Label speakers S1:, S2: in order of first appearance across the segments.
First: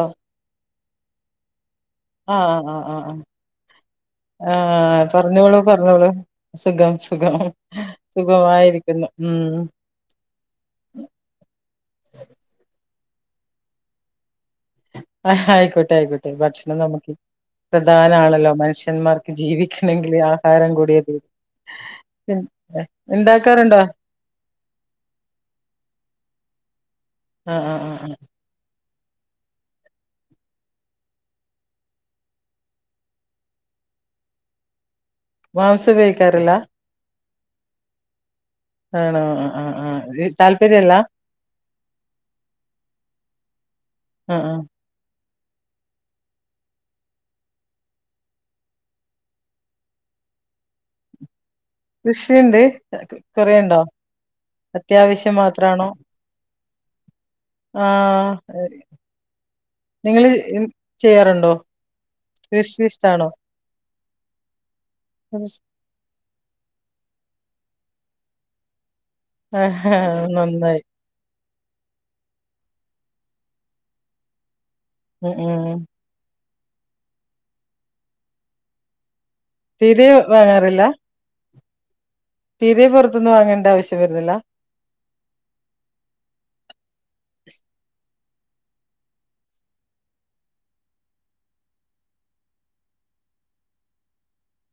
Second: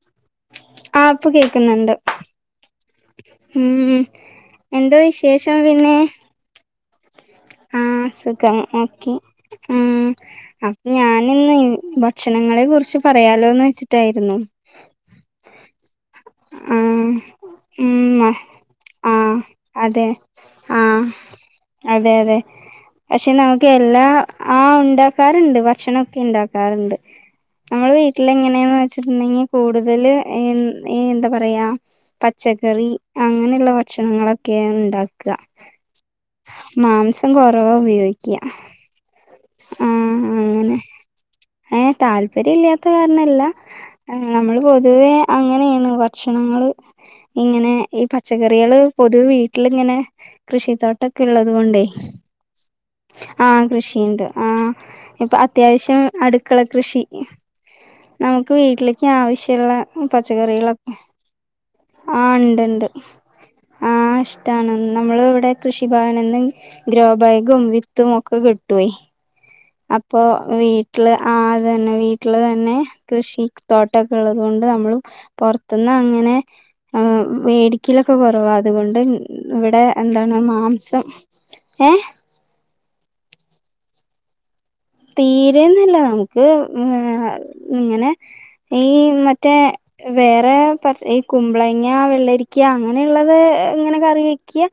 S1: ഓഹ്
S2: ആഹ് ഇപ്പം കേക്ക്ന്ന്ണ്ട്.
S1: ആഹ് ആഹ് ആഹ് ആഹ്
S2: എന്താ
S1: ആഹ്
S2: വിശേഷം
S1: പറഞ്ഞോളൂ
S2: പിന്നെ
S1: പറഞ്ഞോളു സുഖം. സുഖം
S2: ആ സുഖം
S1: സുഖമായിരിക്കുന്നു
S2: ഓക്കെ
S1: ഉം
S2: ഉം അപ്പൊ ഞാനിന്ന് ഭക്ഷണങ്ങളെ കുറിച്ച് പറയാലോന്ന് വെച്ചിട്ടായിരുന്നു.
S1: ആഹ് ആയിക്കോട്ടെ ആയിക്കോട്ടെ
S2: ആ
S1: ഭക്ഷണം നമുക്ക്
S2: ഉം ആ
S1: പ്രധാനാണല്ലോ
S2: ആ,
S1: മനുഷ്യന്മാർക്ക്
S2: അതെ
S1: ജീവിക്കണങ്കില് ആഹാരം
S2: ആ
S1: കൂടിയേ തീരു.
S2: അതെ അതെ പക്ഷെ നമുക്ക്
S1: ഇണ്ടാക്കാറുണ്ടോ
S2: എല്ലാ ആഹ് ഉണ്ടാക്കാറുണ്ട് ഭക്ഷണക്കെ ണ്ടാ ക്കാറുണ്ട്
S1: ആഹ് ആഹ്
S2: നമ്മള്
S1: ആഹ് ആഹ്
S2: വീട്ടില് എങ്ങനെയെന്ന് വെച്ചിട്ടുണ്ടെങ്കില് കൂടുതല് ഹേം എന്താ പറയാ പച്ചക്കറി അങ്ങനെള്ള ഭക്ഷണങ്ങളൊക്കെയാ ണ്ടാക്ക.
S1: മാംസം ഉപയോഗിക്കാറില്ല?
S2: മാംസം കുറവാ ഉപയോഗിക്ക.
S1: ആണോ ആഹ് ആഹ് ആഹ് അത് താല്പര്യം ഇല്ലാ?
S2: ഏഹ് താല്പര്യം ഇല്ലാത്ത കാരണല്ല ഏഹ്
S1: ആഹ്
S2: നമ്മള്
S1: ആഹ്
S2: പൊതുവേ അങ്ങനെ ണ് ഭക്ഷണങ്ങള് ഇങ്ങനെ ഈ പച്ചക്കറികള് പൊതുവ വീട്ടിലിങ്ങനെ കൃഷിത്തോട്ടമൊക്കെ ഉള്ളത് കൊണ്ടേ.
S1: കൃഷിയുണ്ട്
S2: ആഹ്
S1: കൊറേയുണ്ടോ?
S2: കൃഷിയുണ്ട് ആഹ്
S1: അത്യാവശ്യം
S2: ഇപ്പം
S1: മാത്രാണോ
S2: അത്യാവശ്യം അടുക്കള കൃഷി. നമുക്ക്
S1: ആഹ്
S2: വീട്ടില് ക്ക്‌ ആവശ്യള്ള
S1: നിങ്ങള്
S2: പച്ചക്കറികളും
S1: ചെയ്യാറുണ്ടോ
S2: ആഹ്
S1: കൃഷി
S2: ഇണ്ട്ണ്ട്
S1: ഇഷ്ടാണോ
S2: ആഹ് ഇഷ്ടാണ് നമ്മൾ ഇവിടെ കൃഷി കൃഷിഭവൻന്ന് ഗ്രോബാഗും വിത്തും ഒക്കെ കിട്ടോയ്.
S1: ആഹാ
S2: അപ്പൊ വീ
S1: നന്നായി.
S2: ട്ടില് ആഹ് അതന്നെ വീട്ടില് തന്നെ കൃഷി തോട്ടൊക്കെ ഉള്ളത് കൊണ്ട് നമ്മളും
S1: ഉം ഉം
S2: പൊറത്തുന്ന് അങ്ങനെ ഏഹ് വേടിക്കലൊക്കെ കൊറവാ അതുകൊണ്ട്. ഇവിടെ
S1: തീരെ
S2: എന്താണ്
S1: വാങ്ങാറില്ല?
S2: മാംസം ഏഹ്
S1: തീരെ പുറത്തൂന്ന് വാങ്ങേണ്ട ആവശ്യം വരുന്നില്ല.
S2: തീരന്നല്ല നമുക്ക് ഇങ്ങനെ ഈ മറ്റേ വേറെ പ ഈ കുമ്പളങ്ങ വെള്ളരിക്ക അങ്ങനെയുള്ളത് ഇങ്ങനെ കറി വെക്ക്യ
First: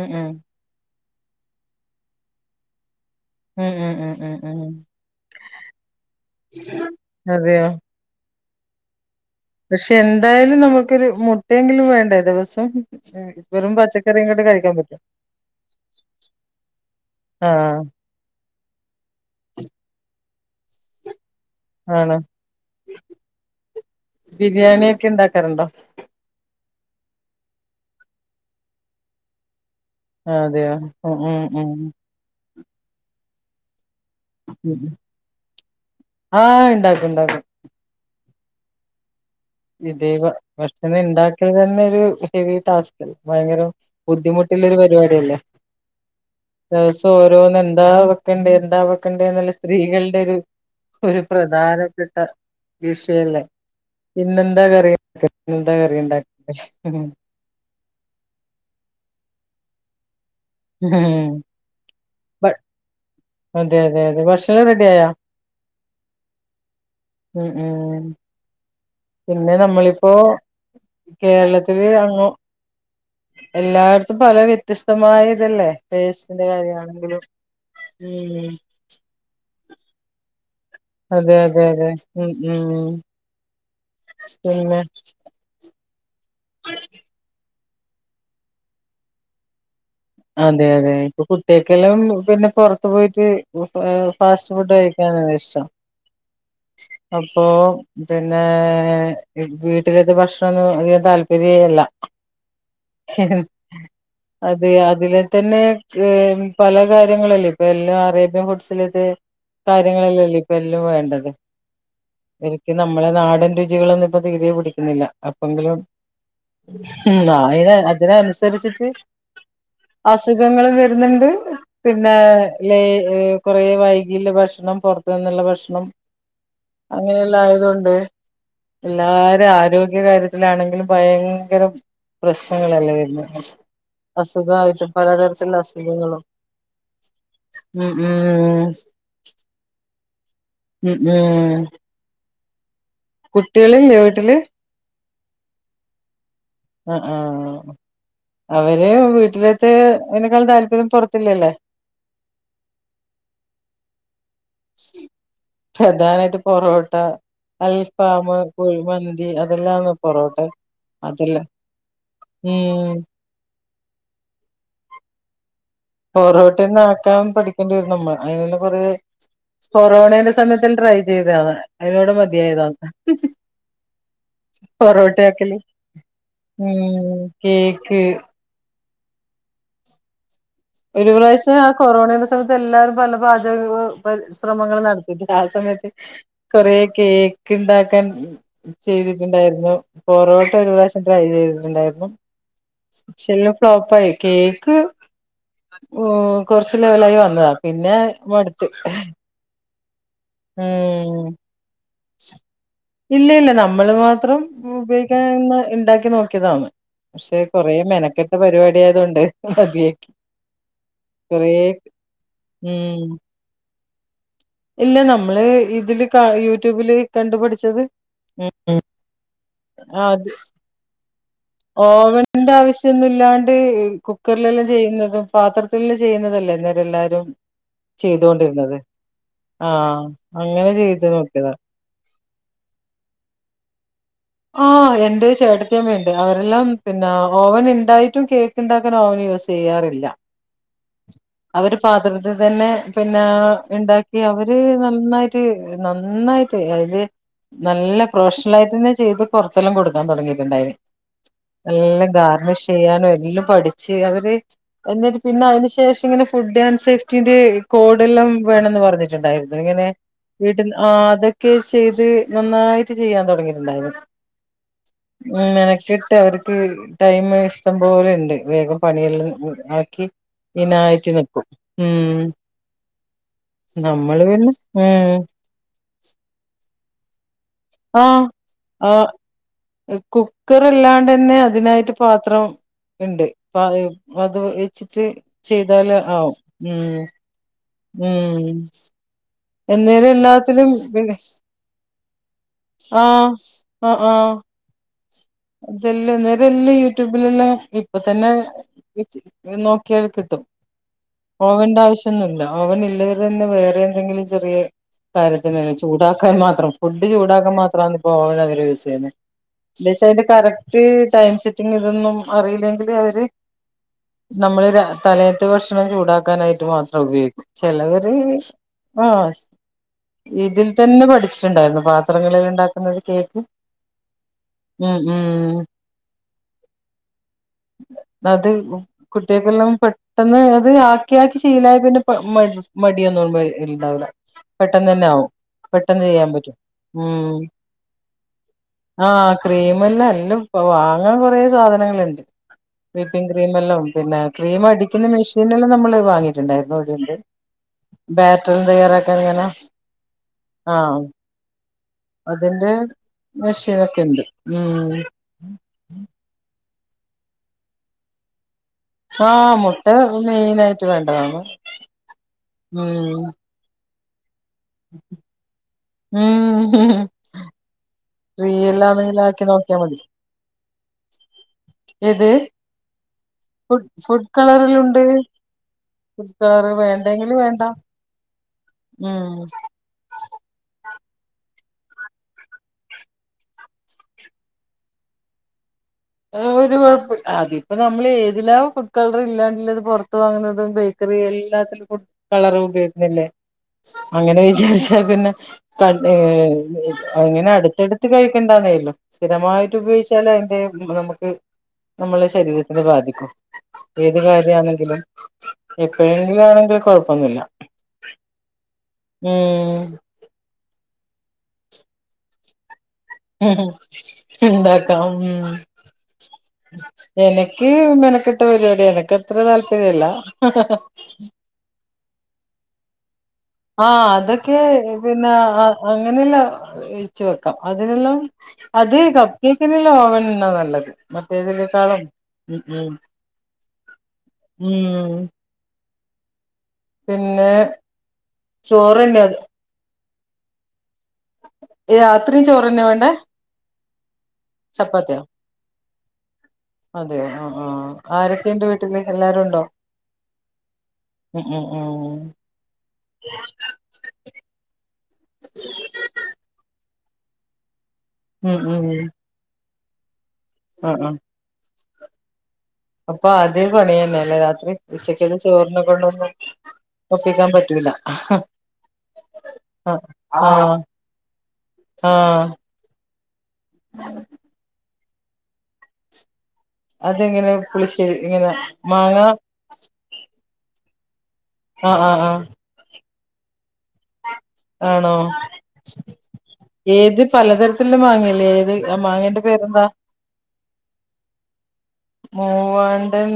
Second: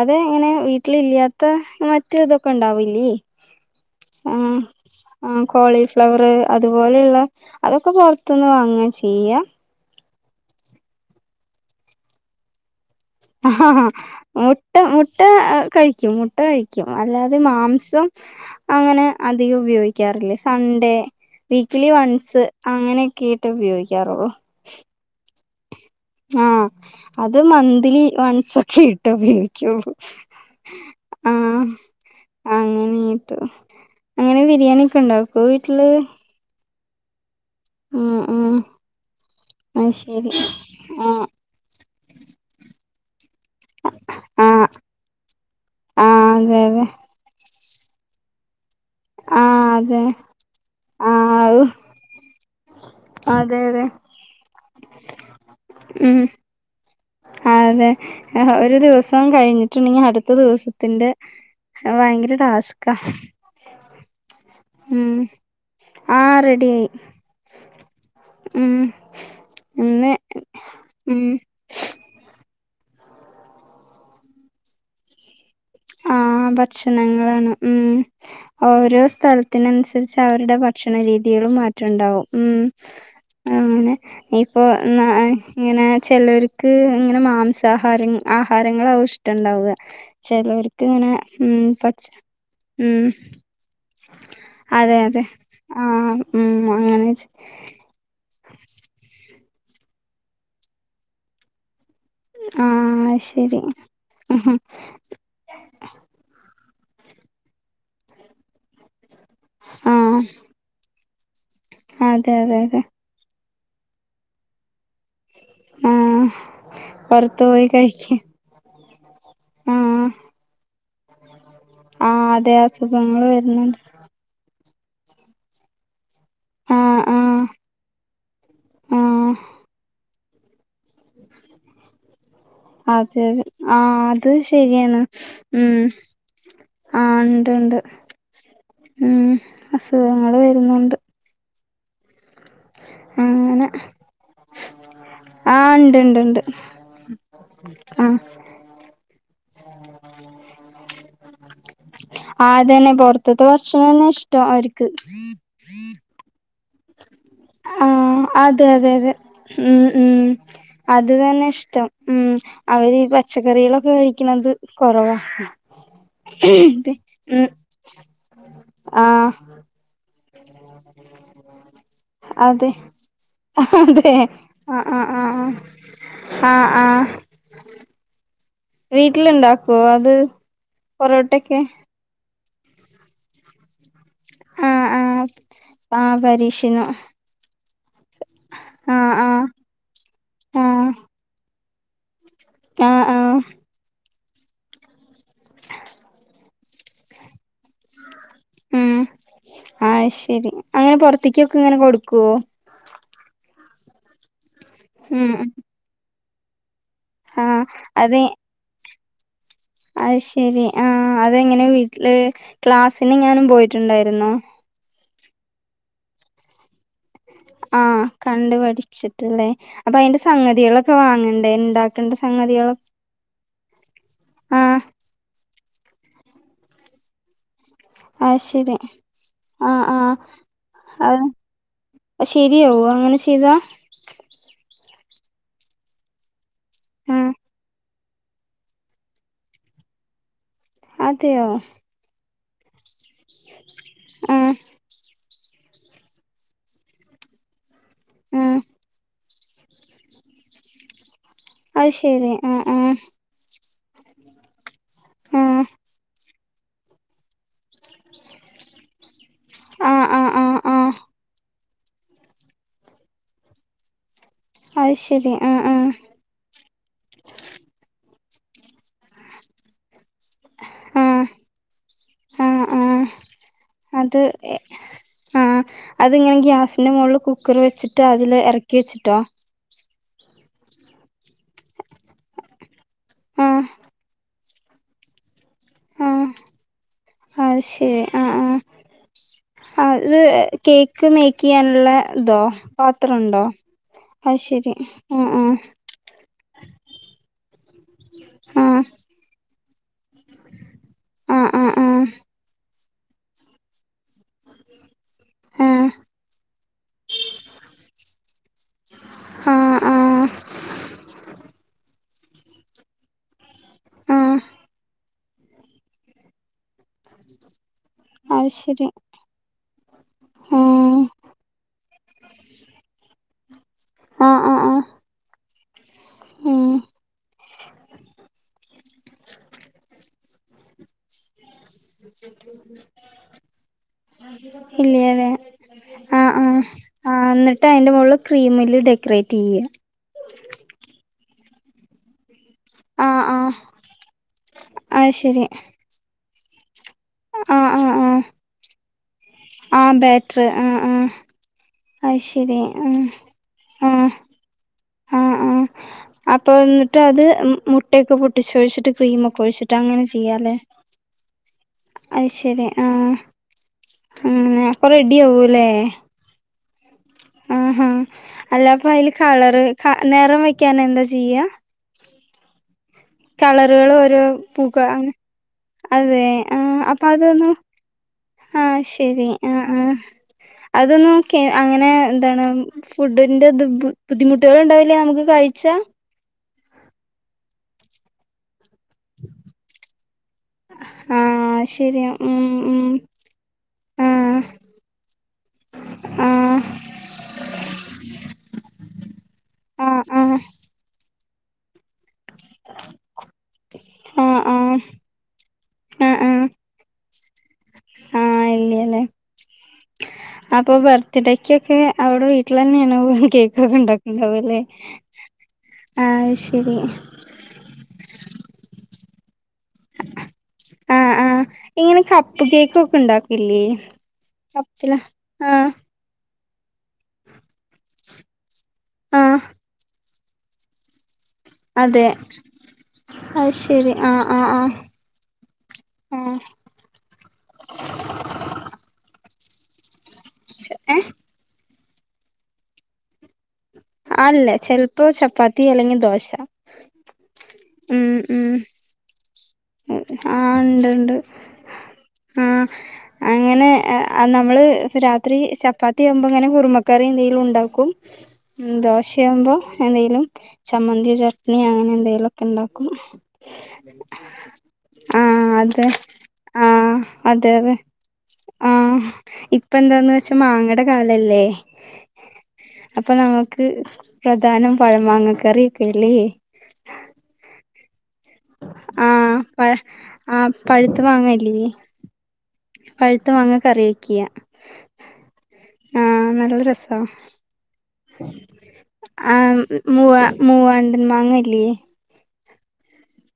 S1: ഉം ഉം
S2: ഇങ്ങനെ വീട്ടില് ഇല്ലാത്ത മറ്റു ഇതൊക്കെ ഉണ്ടാവില്ലിയേ
S1: ഏഹ് ഏഹ് ഏഹ്
S2: ഉം ഉം കോളിഫ്ലവറ് അതുപോലെയുള്ള
S1: അതെയോ?
S2: അതൊക്കെ പൊ ത്തുന്ന് വാങ്ങാ ചെയ്യ.
S1: പക്ഷെ എന്തായാലും നമുക്കൊരു മുട്ടയെങ്കിലും വേണ്ടേ ദിവസം. ഉം,
S2: ഹ ഹ
S1: വെറും
S2: ഹാ
S1: പച്ചക്കറിയും കൂടെ
S2: മുട്ട
S1: കഴിക്കാൻ പറ്റോ?
S2: മുട്ട കഴിക്കും മുട്ട കഴിക്കും അല്ലാതെ
S1: ആഹ്
S2: മാംസം അങ്ങനെ അധികം ഉപയോഗിക്കാറില്ല. സൺഡേ വീക്ക്ലി
S1: ആണോ?
S2: വൺസ് അങ്ങനെയൊക്കീട്ട് ഉപയോഗിക്കാറുള്ളൂ.
S1: ബിരിയാണിയക്കെ ഉണ്ടാക്കാറുണ്ടോ?
S2: ഉം അത് മന്ത്ലി വൺസ്‌ ക്കെഈട്ട് ഉപയോഗി ക്കും
S1: അതെയോ? ഉം ഉം
S2: ആഹ്
S1: ഉം
S2: അങ്ങനേട്ടോ എങ്ങനെ ബിരിയാണി
S1: ഉം
S2: ഒക്കെ ഉണ്ടാക്കോ വീട്ടില്.
S1: ആഹ് ഉണ്ടാക്കും ഉണ്ടാക്കും.
S2: ഉം ഉം അത്
S1: ഇതേ
S2: ശരി
S1: ഭക്ഷണം ഇണ്ടാ
S2: ആഹ്
S1: ക്കല് തന്നെ ഒരു ഹെവി ടാസ്ക്ല് ഭയങ്കര ബുദ്ധിമുട്ടുള്ള
S2: ആഹ്
S1: ഒരു പരിപാടി അല്ലേ?
S2: ആഹ് അതെ അതെ
S1: ദിവസം ഓരോന്ന് എന്താ വെക്കേണ്ടിയെ എന്താ വെ
S2: ആ
S1: കണ്ടിയെന്നുള്ള
S2: അതെ
S1: സ്ത്രീകളുടെ ഒരു
S2: ആ
S1: ഒരു പ്രധാനപ്പെട്ട വിഷയല്ലേ.
S2: അതെ അതെ
S1: ഇന്നെന്താ കറിയണ്ടാക്ക ഇന്നെന്താ കറിയിണ്ടാക്ക ഇന്നെന്താ
S2: ആഹ് അതെ ഒരു ദിവസം കഴിഞ്ഞിട്ടുണ്ടെങ്കി അടുത്ത ദിവസ ത്തിന്റെ അത് ഭയങ്കര ടാസ്ക്കാ.
S1: അതെയതെ അതെ ഭഷണം റെഡി ആയോ
S2: ആ റെഡിയായി
S1: ഉം ഉം.
S2: ഉം
S1: പിന്നെ
S2: ഇന്ന്
S1: നമ്മളിപ്പോ
S2: ഉം
S1: കേരളത്തില് അങ്ങ് എല്ലായിടത്തും പല വ്യത്യസ്തമായ ഇതല്ലേ. ടേസ്റ്റിന്റെ
S2: ഉം
S1: കാര്യമാണെങ്കിലും
S2: ഭക്ഷണങ്ങളാണ് ഉം
S1: ഉം
S2: ഓരോ സ്ഥലത്തിനനുസരിച്ച് അവരുടെ ഭ ഭക്ഷണ
S1: അതെ
S2: രീതികളും
S1: അതെ അതെ
S2: മാറ്റണ്ടാവും. ഉം അങ്ങനെ ഇപ്പോ
S1: പിന്നെ
S2: [unintelligible] ഇങ്ങനെ ചിലർക്ക് ഇങ്ങനെ മാംസാഹാരം ആഹാരങ്ങൾ ആവഷ്യ ട്ട്ണ്ടാവ ചെലോർക്ക് ഇങ്ങനെ ഉം
S1: ഒട്ടേക്കെല്ലും
S2: പച്ച
S1: പിന്നെ പൊറത്ത്
S2: ഉം
S1: പോയിട്ട് ഫാസ്റ്റ് ഫുഡ്
S2: അതെ അതെ
S1: കഴിക്കാനാണ് ഇഷ്ടം.
S2: ആഹ് ഉം അങ്ങനെ
S1: അപ്പോ പിന്നേ വീട്ടിലത്തേ ഭക്ഷണൊന്നും അങ്ങനെ താല്പര്യേല്ല.
S2: ആഹ് അത് ശരി ഹും ഹും.
S1: ഇതിലെ തന്നെ ഏഹ് പല കാര്യങ്ങളല്ലേ ഇപ്പൊ എല്ലാം അറേബ്യൻ ഫുഡ്സ് ലത്
S2: ആഹ്
S1: കാര്യങ്ങളല്ലല്ലോ ഇപ്പോ എല്ലും വേണ്ടത്.
S2: അതെ അതെ
S1: എനിക്ക്
S2: അതെ
S1: നമ്മ നമ്മളെ നാടൻ രുചികളൊന്നും ഇപ്പോ തീരെ പിടിക്കുന്നില്ല. അപ്പങ്കിലും
S2: ആഹ്
S1: ഹും
S2: പുറത്തു പോയി
S1: അയിന
S2: കഴിക്ക
S1: അതിനനുസരിച്ചിട്ട്.
S2: ആഹ്
S1: അസുഖങ്ങളും വരുന്നുണ്ട് പിന്നെ
S2: ആഹ് അതെ
S1: ലേ
S2: അസുഖങ്ങള്
S1: ഏഹ് കുറേ
S2: വരുന്നുണ്ട്
S1: വൈകിള്ള ഭക്ഷണം, പൊറത്തുന്നുള്ള ഭക്ഷണം
S2: ആഹ്
S1: അങ്ങനെയല്ലാം
S2: ആഹ്
S1: ആയതോണ്ട്
S2: ആഹ്
S1: എല്ലാരെ ആരോഗ്യ കാര്യത്തിലാണെങ്കിലും ഭയങ്കരം പ്രശ്നങ്ങളല്ല വര്ന്നേ..
S2: ആ അത് ശരിയാണ് ഉം.
S1: അസുഖങ്ങളും
S2: ആ ഉണ്ട് ഉണ്ട്
S1: ഉം ഉം
S2: ഉം അസുഖങ്ങൾ
S1: ഉം
S2: വരുന്നുണ്ട്.
S1: ഉം. കുട്ടികളുണ്ടോ വീട്ടില്?
S2: ആ ഉണ്ട് ഉണ്ട് ഉണ്ട്.
S1: ആ ആ
S2: ആഹ്
S1: അവര് വീട്ടിലത്തെ തിനെക്കാളും താല്പര്യം പുറത്തില്ലല്ലേ?
S2: ആതന്നെ പൊറത്തത്തെ ഭർഷണം തന്നെ ഇഷ്ടം അവർക്ക്.
S1: പ്രധാനയിട്ട് പൊറോട്ട.
S2: ആ
S1: അൽഫാം
S2: അതെ അതെ അതെ
S1: കുഴിമന്തി
S2: ഉം
S1: അതെല്ലാന്ന്
S2: ഉം
S1: പൊറോട്ട
S2: അത്
S1: അതെല്ലാം
S2: തന്നെ ഇഷ്ടം. ഉം അവര് പച്ചക്കറികളൊക്കെ കഴിക്കണത് കൊറവാ.
S1: പൊറോട്ട ആക്കാൻ
S2: ഉം
S1: പഠിക്കേണ്ടി വരു നമ്മൾ അതിനന്നെ കൊറെ
S2: ആഹ്
S1: കൊറോന്നേം സമയത്തിൽ ട്രൈ ചെതാണ് അതിനോട് മതിയത.
S2: അതെ അതെ ആഹ ആഹ് ആഹ ആഹ ആഹ് ആഹ.
S1: ഉം കേക്ക്
S2: വീട്ടിലുണ്ടാക്കോ അത്?
S1: ഒരു പ്രാവശ്യം
S2: പൊറോട്ടൊക്കെ
S1: ആ കൊറോണന്റെ സമയത്ത് എല്ലാരും പല പാചകങ്ങളും, ശ്രമങ്ങൾ
S2: ആഹ് ആഹ്
S1: നടത്തിട്ട ആ സമയത്ത്
S2: ആഹ്
S1: കൊറ
S2: പരീക്ഷണം
S1: കേക്ക് ക്കെ ഉണ്ടാക്കാൻ
S2: ആഹ് ആഹ്
S1: ചെയ്തിട്ടുണ്ടായിരുന്നു പൊറോട്ട ഒരു
S2: ആഹ്
S1: പ്രാവശം ട്രൈ ചെയ്തിട്ടുണ്ടായിരുന്നു.
S2: ആഹ് ആഹ്
S1: ചെല്ല ഫ്ലോപ്പായി കേക്ക് കേക്ക് കുറച്ച് ലെവലായി വന്നതാ പിന്നെ മടു-
S2: ഉ ആ ശരി അങ്ങനെ
S1: ഉം
S2: പൊറത്തേക്കൊക്കെ ഇങ്ങനെ കൊടുക്കുവോ?
S1: ഇല്ല ഇല്ല നമ്മള് മാത്രം ഉപയോഗിക്കാ
S2: ഉം
S1: ഉണ്ടാക്കി നോക്കിയതാണ്. ക്ഷെ
S2: ആഹ്
S1: കൊറെ
S2: അതെ
S1: മെനക്കെട്ട പരിപാടി ആയത കൊണ്ട്,
S2: അത് ശെരി ആ
S1: കൊറേ
S2: അതെങ്ങനെ വീട്ടില്
S1: ഉം
S2: ക്ലാസിന് ങ്ങാനും പോയിട്ടുണ്ടായിരുന്നോ?
S1: ഇല്ല നമ്മള് ഇതില് യൂട്യൂബില് കണ്ടുപഠിച്ചത്
S2: ആഹ്
S1: ഉം
S2: കണ്ട്
S1: ഉം
S2: [unintelligible] അപ്പൊ അതിന്റെ സംഗതികളൊക്കെ വാങ്ങണ്ടേ? ഇണ്ടാക്കണ്ട
S1: ഓവണന്റെ
S2: സംഗതികളൊ
S1: ആവശ്യന്നും ല്ലാണ്ട് കുക്കറിലെല്ലാം
S2: ആഹ്
S1: ചെയ്യുന്നതും. പാത്രത്തി ചെയ്യുന്നതല്ലേ ഇന്നേരം എല്ലാരും
S2: അത്
S1: ചെയ്തൊണ്ടിരുന്നത്.
S2: ശെരി ആഹ്
S1: ആഹ
S2: ആഹ്
S1: അങ്ങനെ ചെയ്ത്
S2: അത്
S1: നോക്കിയതാ.
S2: ശെരിയാവോ അങ്ങനെ ചെയ്താ?
S1: ആ എന്റെ ചേട്ടത്തി അമ്മയുണ്ട് അവരെല്ലാം എന്താ
S2: ആഹ്
S1: ഓവൻ ഉണ്ടായിട്ടും കേ ഉണ്ടാക്കാനോ ഓ വന് യൂസ് ചെയ്യാറില്ല.
S2: അതെയോ?
S1: പാതൃത തന്നെ പിന്നെ ണ്ടാക്കി
S2: ആഹ്
S1: അവര് നന്നായിട്ട് പ നന്നായിട്ട് അത് നല്ല പ്രൊഷണൽ
S2: ആഹ്
S1: ആയിട്ടന്നെ- പുറത്തെല്ലാം കൊടുക്കാൻ തുടങ്ങിട്ടുണ്ടായിന്നു.
S2: അത്
S1: എല്ലാം
S2: ശെരി ആഹ്
S1: ഗാർണിഷ്
S2: ആഹ്
S1: ചെയ്യാനും എല്ലാം പഠ ച്ച് അവര് എന്നിട്ട് പിന്നെ അതിനന് ശേഷം ഇങ്ങനെ ഫുഡ് ആൻഡ് സേഫ്റ്റിന്റെ, കോടല്ലം വേണെന്ന് പറഞ്ഞിട്ടുണ്ടായിരുന്നു. ഇങ്ങനെ
S2: ആഹ് ആഹ് ആഹ് ആഹ്
S1: വീട്ടിൽ
S2: ആഹ്
S1: അത് ഒക്കെ ചെയ്ത് നന്നായിട്ട് ചെയ്യാൻ തുടങ്ങിയിട്ടുണ്ടായിരുന്നു.
S2: അത് ശെരി ആഹ്
S1: [unintelligible]
S2: ആഹ്
S1: ക്കിട്ട് അവർക്ക് ടൈം ഇഷ്ടം പോലെുണ്ട് വേഗം പണിയെല്ലാം ആക്കി തിനായിട്ട്
S2: ആഹ്
S1: നിക്കും ഉം.
S2: ആഹ് ആഹ്
S1: നമ്മള് വന്ന,
S2: ആ അത്ങ്ങനെ ഗ്യാസിന്റെ മുകളിൽ കുക്കർ വെച്ചിട്ട്
S1: ആ
S2: അതില് ഇറക്കി വെച്ചിട്ടാ?
S1: കുക്കർല്ലാണ്ട്ന്നെ അതിനായിട്ട് പാത്രം ഉണ്ട്
S2: ആഹ്
S1: പ ത്രം വെച്ചിട്ട് ചെയ്താല് ആവും ഉ.
S2: ഹാ ശ്
S1: ഊമ്
S2: ഹ ഇത് കേക്ക്
S1: പിന്നെ
S2: മേക്ക് യ്യാന്ള്ള തോ
S1: ആഹ്
S2: പാത്രണ്ടോ ഹയ് ശരി അ ആഹ്
S1: ലെല്ലോ നെരെല്ലാം യൂട്യൂബിലല്ലൊ ഇപ്പൊ തന്നെ
S2: ആഹ്
S1: ഇ നോക്കിയാൽ കിട്ടും
S2: ആഹ്
S1: ഓവന്റെ
S2: ആഹ്
S1: ആവശ്യോന്നില്ല ഓവൻ ഇല്ലതെ തന്നെ വേറെന്തെങ്കില് ചെറിയെ കാര്യത്തിന്
S2: ആഹ്
S1: ചൂടാക്കാൻ മാത്രം ഫുഡ് ചൂടാക്കാൻ മാത്രാന്ന് പ്പോ ഓവൻ അവര് യൂസ് ചെയ്യുന്നെ
S2: ആഹ് ആഹ്
S1: ഇല്ലാച്ച അതിന്റെ
S2: ആഹ്
S1: കറക്റ്റ് ടൈം സെറ്റിങു തൊന്നും അറിയില്ലെങ്കില് അവര്
S2: ആഹ് ആഹ്
S1: നമ്മള് രാ തലേത്ത ഭക്ഷണം ചൂടാക്കാനായിട്ട് മാത്രം ഉപയോഗിക്കൂ ചെലവര്
S2: അത് ശരി
S1: ആഹ് ഇതിൽ
S2: ആഹ്
S1: തന്നെ പഠിച്ചിട്ടുണ്ടാരുന്നു പാത്രങ്ങളിൽ ഉണ്ടാക്കുന്നത് കേക്ക്
S2: ആഹ് ആഹ് ആഹ്
S1: ഉം ഉംഊമ്
S2: ഹൂം
S1: അത് കുട്ടികക്ക്ള്ളതും പെട്ടെന്ന് അത് ആക്കി ആക്കി ശീലായ് പിന്നെ പ മട് മടിയൊന്നു ണ്ടാവൂല്ല. പെട്ടെന്നെ ന്നാവും
S2: ഇല്ല്യല്ലേ
S1: പെട്ടെന്ന് ചെയ്യാൻ
S2: ആഹ്
S1: പറ്റും
S2: ആഹ് ആഹ്
S1: ഉം.
S2: എന്നിട്ട് അതിന്റെ മോളില് ക്രീമില്
S1: ആഹ്
S2: ഡെക്കറേറ്റ് ചെയ്യ
S1: ക്രീമ് പ്പല്ല എല്ലോം പ്പ വാങ്ങാൻ കൊറേ സാധനങ്ങള്ണ്ട്
S2: ആഹ്
S1: വിപിങ്ങ് ക്രീം
S2: ആഹ്
S1: എല്ലാം പിന്നെ ക്രീമ ടിക്കുന്ന
S2: അത് ശരി
S1: മെഷീനെല്ലാം നമ്മള് വാങ്ങിട്ടുണ്ടായിരുന്നു ഇവിടെണ്ട്
S2: ആഹ് ആഹ് ആഹ്
S1: ബാട്രിൻ തയ്യാറാക്കാൻ ഇങ്ങനെ ആഹ്
S2: അത് ശരി
S1: അതിന്റെ
S2: ആഹ് ആഹ്
S1: മെഷിയനൊക്കെണ്ട്. ഉം
S2: ആഹ് ആഹ് അപ്പൊ ഇന്ന്ട്ടത് മു മുട്ടേക്കെ പൊട്ടിച്ചൊഴിച്ചിട്ട് ക്രീമൊക്കെ
S1: ആഹ്
S2: ഒഴിച്ചിട്ട്
S1: മുട്ട
S2: അങ്ങനെ
S1: മെയിനായിട്ട് വേണ്ടതാണ്
S2: അയ് ശരി ആഹ്
S1: ഉം
S2: അങ്ങനെ അപ്പ റെഡിയാവൂല്ലേ
S1: ഉഉം ഹ് ഹ് ഹും
S2: ആഹ് ആഹ് അല്ലപ്പ അയില്
S1: ആക്കി
S2: കളറ്
S1: നോക്കിയാ
S2: ക
S1: മതി
S2: നെറം വെയ്ക്കാനെന്താ ചെയ്യാ
S1: ഏത് ഫുഡ്
S2: കളറാള് ഓരോ
S1: ഫുഡ്
S2: പൂക
S1: കളറിലുണ്ട്
S2: അങ്ങ് അതെ
S1: ഫുഡ് കളറ്
S2: ആഹ് അപ്പൊ
S1: വേണ്ടെങ്കില്
S2: അതൊന്നു
S1: വേണ്ട
S2: ആഹ് ശരി
S1: ഉം
S2: ആഹ് ആഹ് അതൊന്നും കേ അങ്ങനെ ന്താണ് ഫുഡിന്റെത് ബു ബുദ്ധിമുട്ടുകൾ ഉണ്ടാവില്ല നമുക്ക് കഴിച്ചാ
S1: ആഹ് ഒരു കുഴപ്പോ അതിപ്പ നമ്മള് ഏതിലാ ഫുഡ് കളർ ഇല്ലാണ്ടല്ലത് പുറത്ത് വാങ്ങുന്നതും ബേക്കറികളില്
S2: ആഹ്
S1: എല്ലാത്തിലും ഫുഡ്‌
S2: ശരിയാ ഉം
S1: കളറും
S2: ഉം
S1: ഉപയോഗിക്കുന്നില്ലേ അങ്ങനെ
S2: ആഹ്
S1: വിചാരിച്ച പിന്നെ കൺ ഏഹ്
S2: ആഹ്
S1: അങ്ങനെ അടുത്തടുത്ത് കഴിക്കണ്ടാന്നേ യുള്ളു സ്ഥിരമായിട്ട്
S2: ആഹ്
S1: ഉപയോഗിച്ചാലേ
S2: ആഹ്
S1: അയിന്റെ നമുക്ക് നമ്മള ശരീരത്തിനെ ബാധിക്കു ഏത്
S2: ആഹ് ആഹ്
S1: കാര്യാണെങ്കിലും
S2: ആഹ്
S1: എപ്പോഴെങ്കിലും
S2: ആഹ്
S1: ആണെങ്കിൽ കൊഴപ്പൊന്നുല്ല
S2: ആഹ് ഇല്ല്യലെ
S1: ഉംഊമ്
S2: അപ്പൊ വർത്ത്ഡേയ്ക്കൊക്കെ അവിടെ വീട്ടിലെന്നേണോ ഉ [unintelligible] കേക്കൊക്കെ ഉണ്ടാക്കണ്ടാവുല്ലേ
S1: ഇണ്ടാക്കാം
S2: ആഹ് ശരി
S1: എനക്ക് മെനക്കെട്ട പരിപാടിയ എനക്കത്ര താല്പര്യല്ല ഹഹ് ഹ ഹ
S2: ആഹ് ആഹ് ഇങ്ങനെ കപ്പ് കേക്കൊക്കെണ്ടാക്
S1: ആഹ് അതൊക്കെ പിന്ന ആഹ് അങ്ങനെല്ലാം ഇഴിച്ച് വെക്കാം അതിനെല്ലാം അത് കപ്പ്
S2: ആഹ്
S1: കേക്കിന്ല്ല ഓവൻ തന്നാ നല്ലത് മറ്റേതിലേക്കാളും
S2: അതെ
S1: ഉം ഉം
S2: അത്
S1: ഊമ്
S2: ഉംഹ്
S1: പിന്നെ ചോറല്ലത്
S2: ച്ച് ഏഹ്
S1: രാത്രി ചോറന്നെ വേണ്ടേ
S2: അല്ലേ ചെൽപ്പോ
S1: ചപ്പാത്തിയോ
S2: ചപ്പാത്തി അല്ലെങ്കി ദോശ
S1: അതെയോ ആഹ് ആഹ് ആരൊക്കെണ്ട് വീട്ടില് എല്ലാരും ഉണ്ടോ
S2: ആഹ് ഉണ്ട് ഉണ്ട്
S1: ഉം ഉം ഉം
S2: ആഹ അങ്ങനെ നമ്മള് രാത്രി ചപ്പാത്തിയാവുമ്പോ ഇങ്ങനെ കുറുമക്കറി എന്തേലും ഉണ്ടാക്കും ഉം ദോശയാവുമ്പോ എന്തേലും
S1: ആഹ് ആഹ്
S2: ചമ്മന്തി ചട്നി അങ്ങനെ എന്തെലും ണ്ടാക്കും
S1: വിശക്കത് ചോർന്നേക്കുള്ളതോ
S2: ആ അതെ അതെ ആഹ
S1: ആ
S2: ഇപ്പന്താന്ന് വെച്ചാ
S1: ആഹ്
S2: മാങ്ങയിടെ കാലല്ലേ
S1: ആഹ്
S2: അപ്പൊ നമക്ക് പ്രധാനം പഴ മാങ്ങ കറിയൊക്കെല്ലേ
S1: അത്ങ്ങനെ പുളിച്ചേ ഇങ്ങനെ മാങ്ങ
S2: പ ആ പഴുത്ത മാങ്ങല്ലേ
S1: ആഹ ആഹ ആഹ
S2: പഴുത്ത മാങ്ങ കറി വെക്കിയ
S1: ആണോ
S2: ആഹ നല്ല രസാ
S1: ഏത് പലതരത്തിലുള്ള മാങ്ങല്ലേ ഏത്
S2: ആ
S1: മാങ്ങന്റെ പേരെന്താ
S2: മൂവാ. മൂവാണ്ടൻ മാങ്ങയില്ലേ.
S1: മൂവാണ്ടൻ.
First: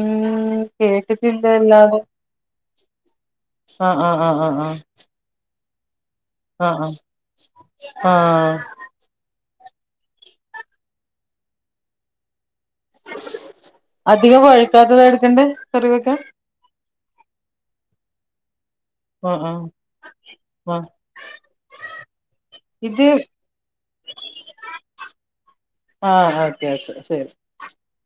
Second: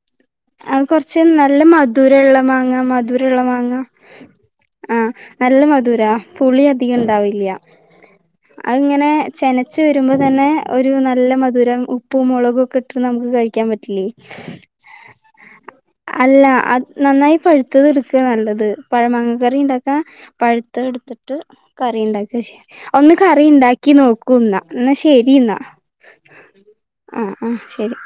S2: ആ കൊറച്ച്
S1: കേട്ടിട്ടില്ല
S2: നല്ല
S1: അല്ലാതെ
S2: മധുരള്ള മാങ്ങ മധുരള്ള മാങ്ങ
S1: ആഹ് ആഹ് ആഹ് ആഹ് ആഹ്
S2: ആ നല്ല മധുരാ പുളി
S1: ആഹ് ആഹ്
S2: അധികയുണ്ടാവില്ല
S1: ആഹ്
S2: അങ്ങനെ ചെനച്ച് വരുമ്പോതന്നെ ഒരു നല്ല മധുരം ഉപ്പും മുളകും ഒക്കെ നമുക്ക് കഴിക്കാൻ പറ്റില്ലേ
S1: ജാധത എടുക്കണ്ടേ കറിവെക്കാ.
S2: അല്ല അ നന്നായി പഴുത്തത് എടുക്കാ നല്ലത്. പഴ മാങ്ങ
S1: ആഹ്
S2: കറി
S1: ആഹ്
S2: ഉണ്ടാക്ക പഴുത്ത
S1: ആഹ്
S2: എടുത്തിട്ട് കറി ഉണ്ടാക്ക ചെയ്യ
S1: ഇത്
S2: ഒന്ന് കറി ഉണ്ടാക്കി നോക്കുയെന്നാ എന്നാ ശരി എന്നാ
S1: ഓക്കെ ആഹ് ഓക്കെ
S2: ആ ആ
S1: ശരി
S2: ശരി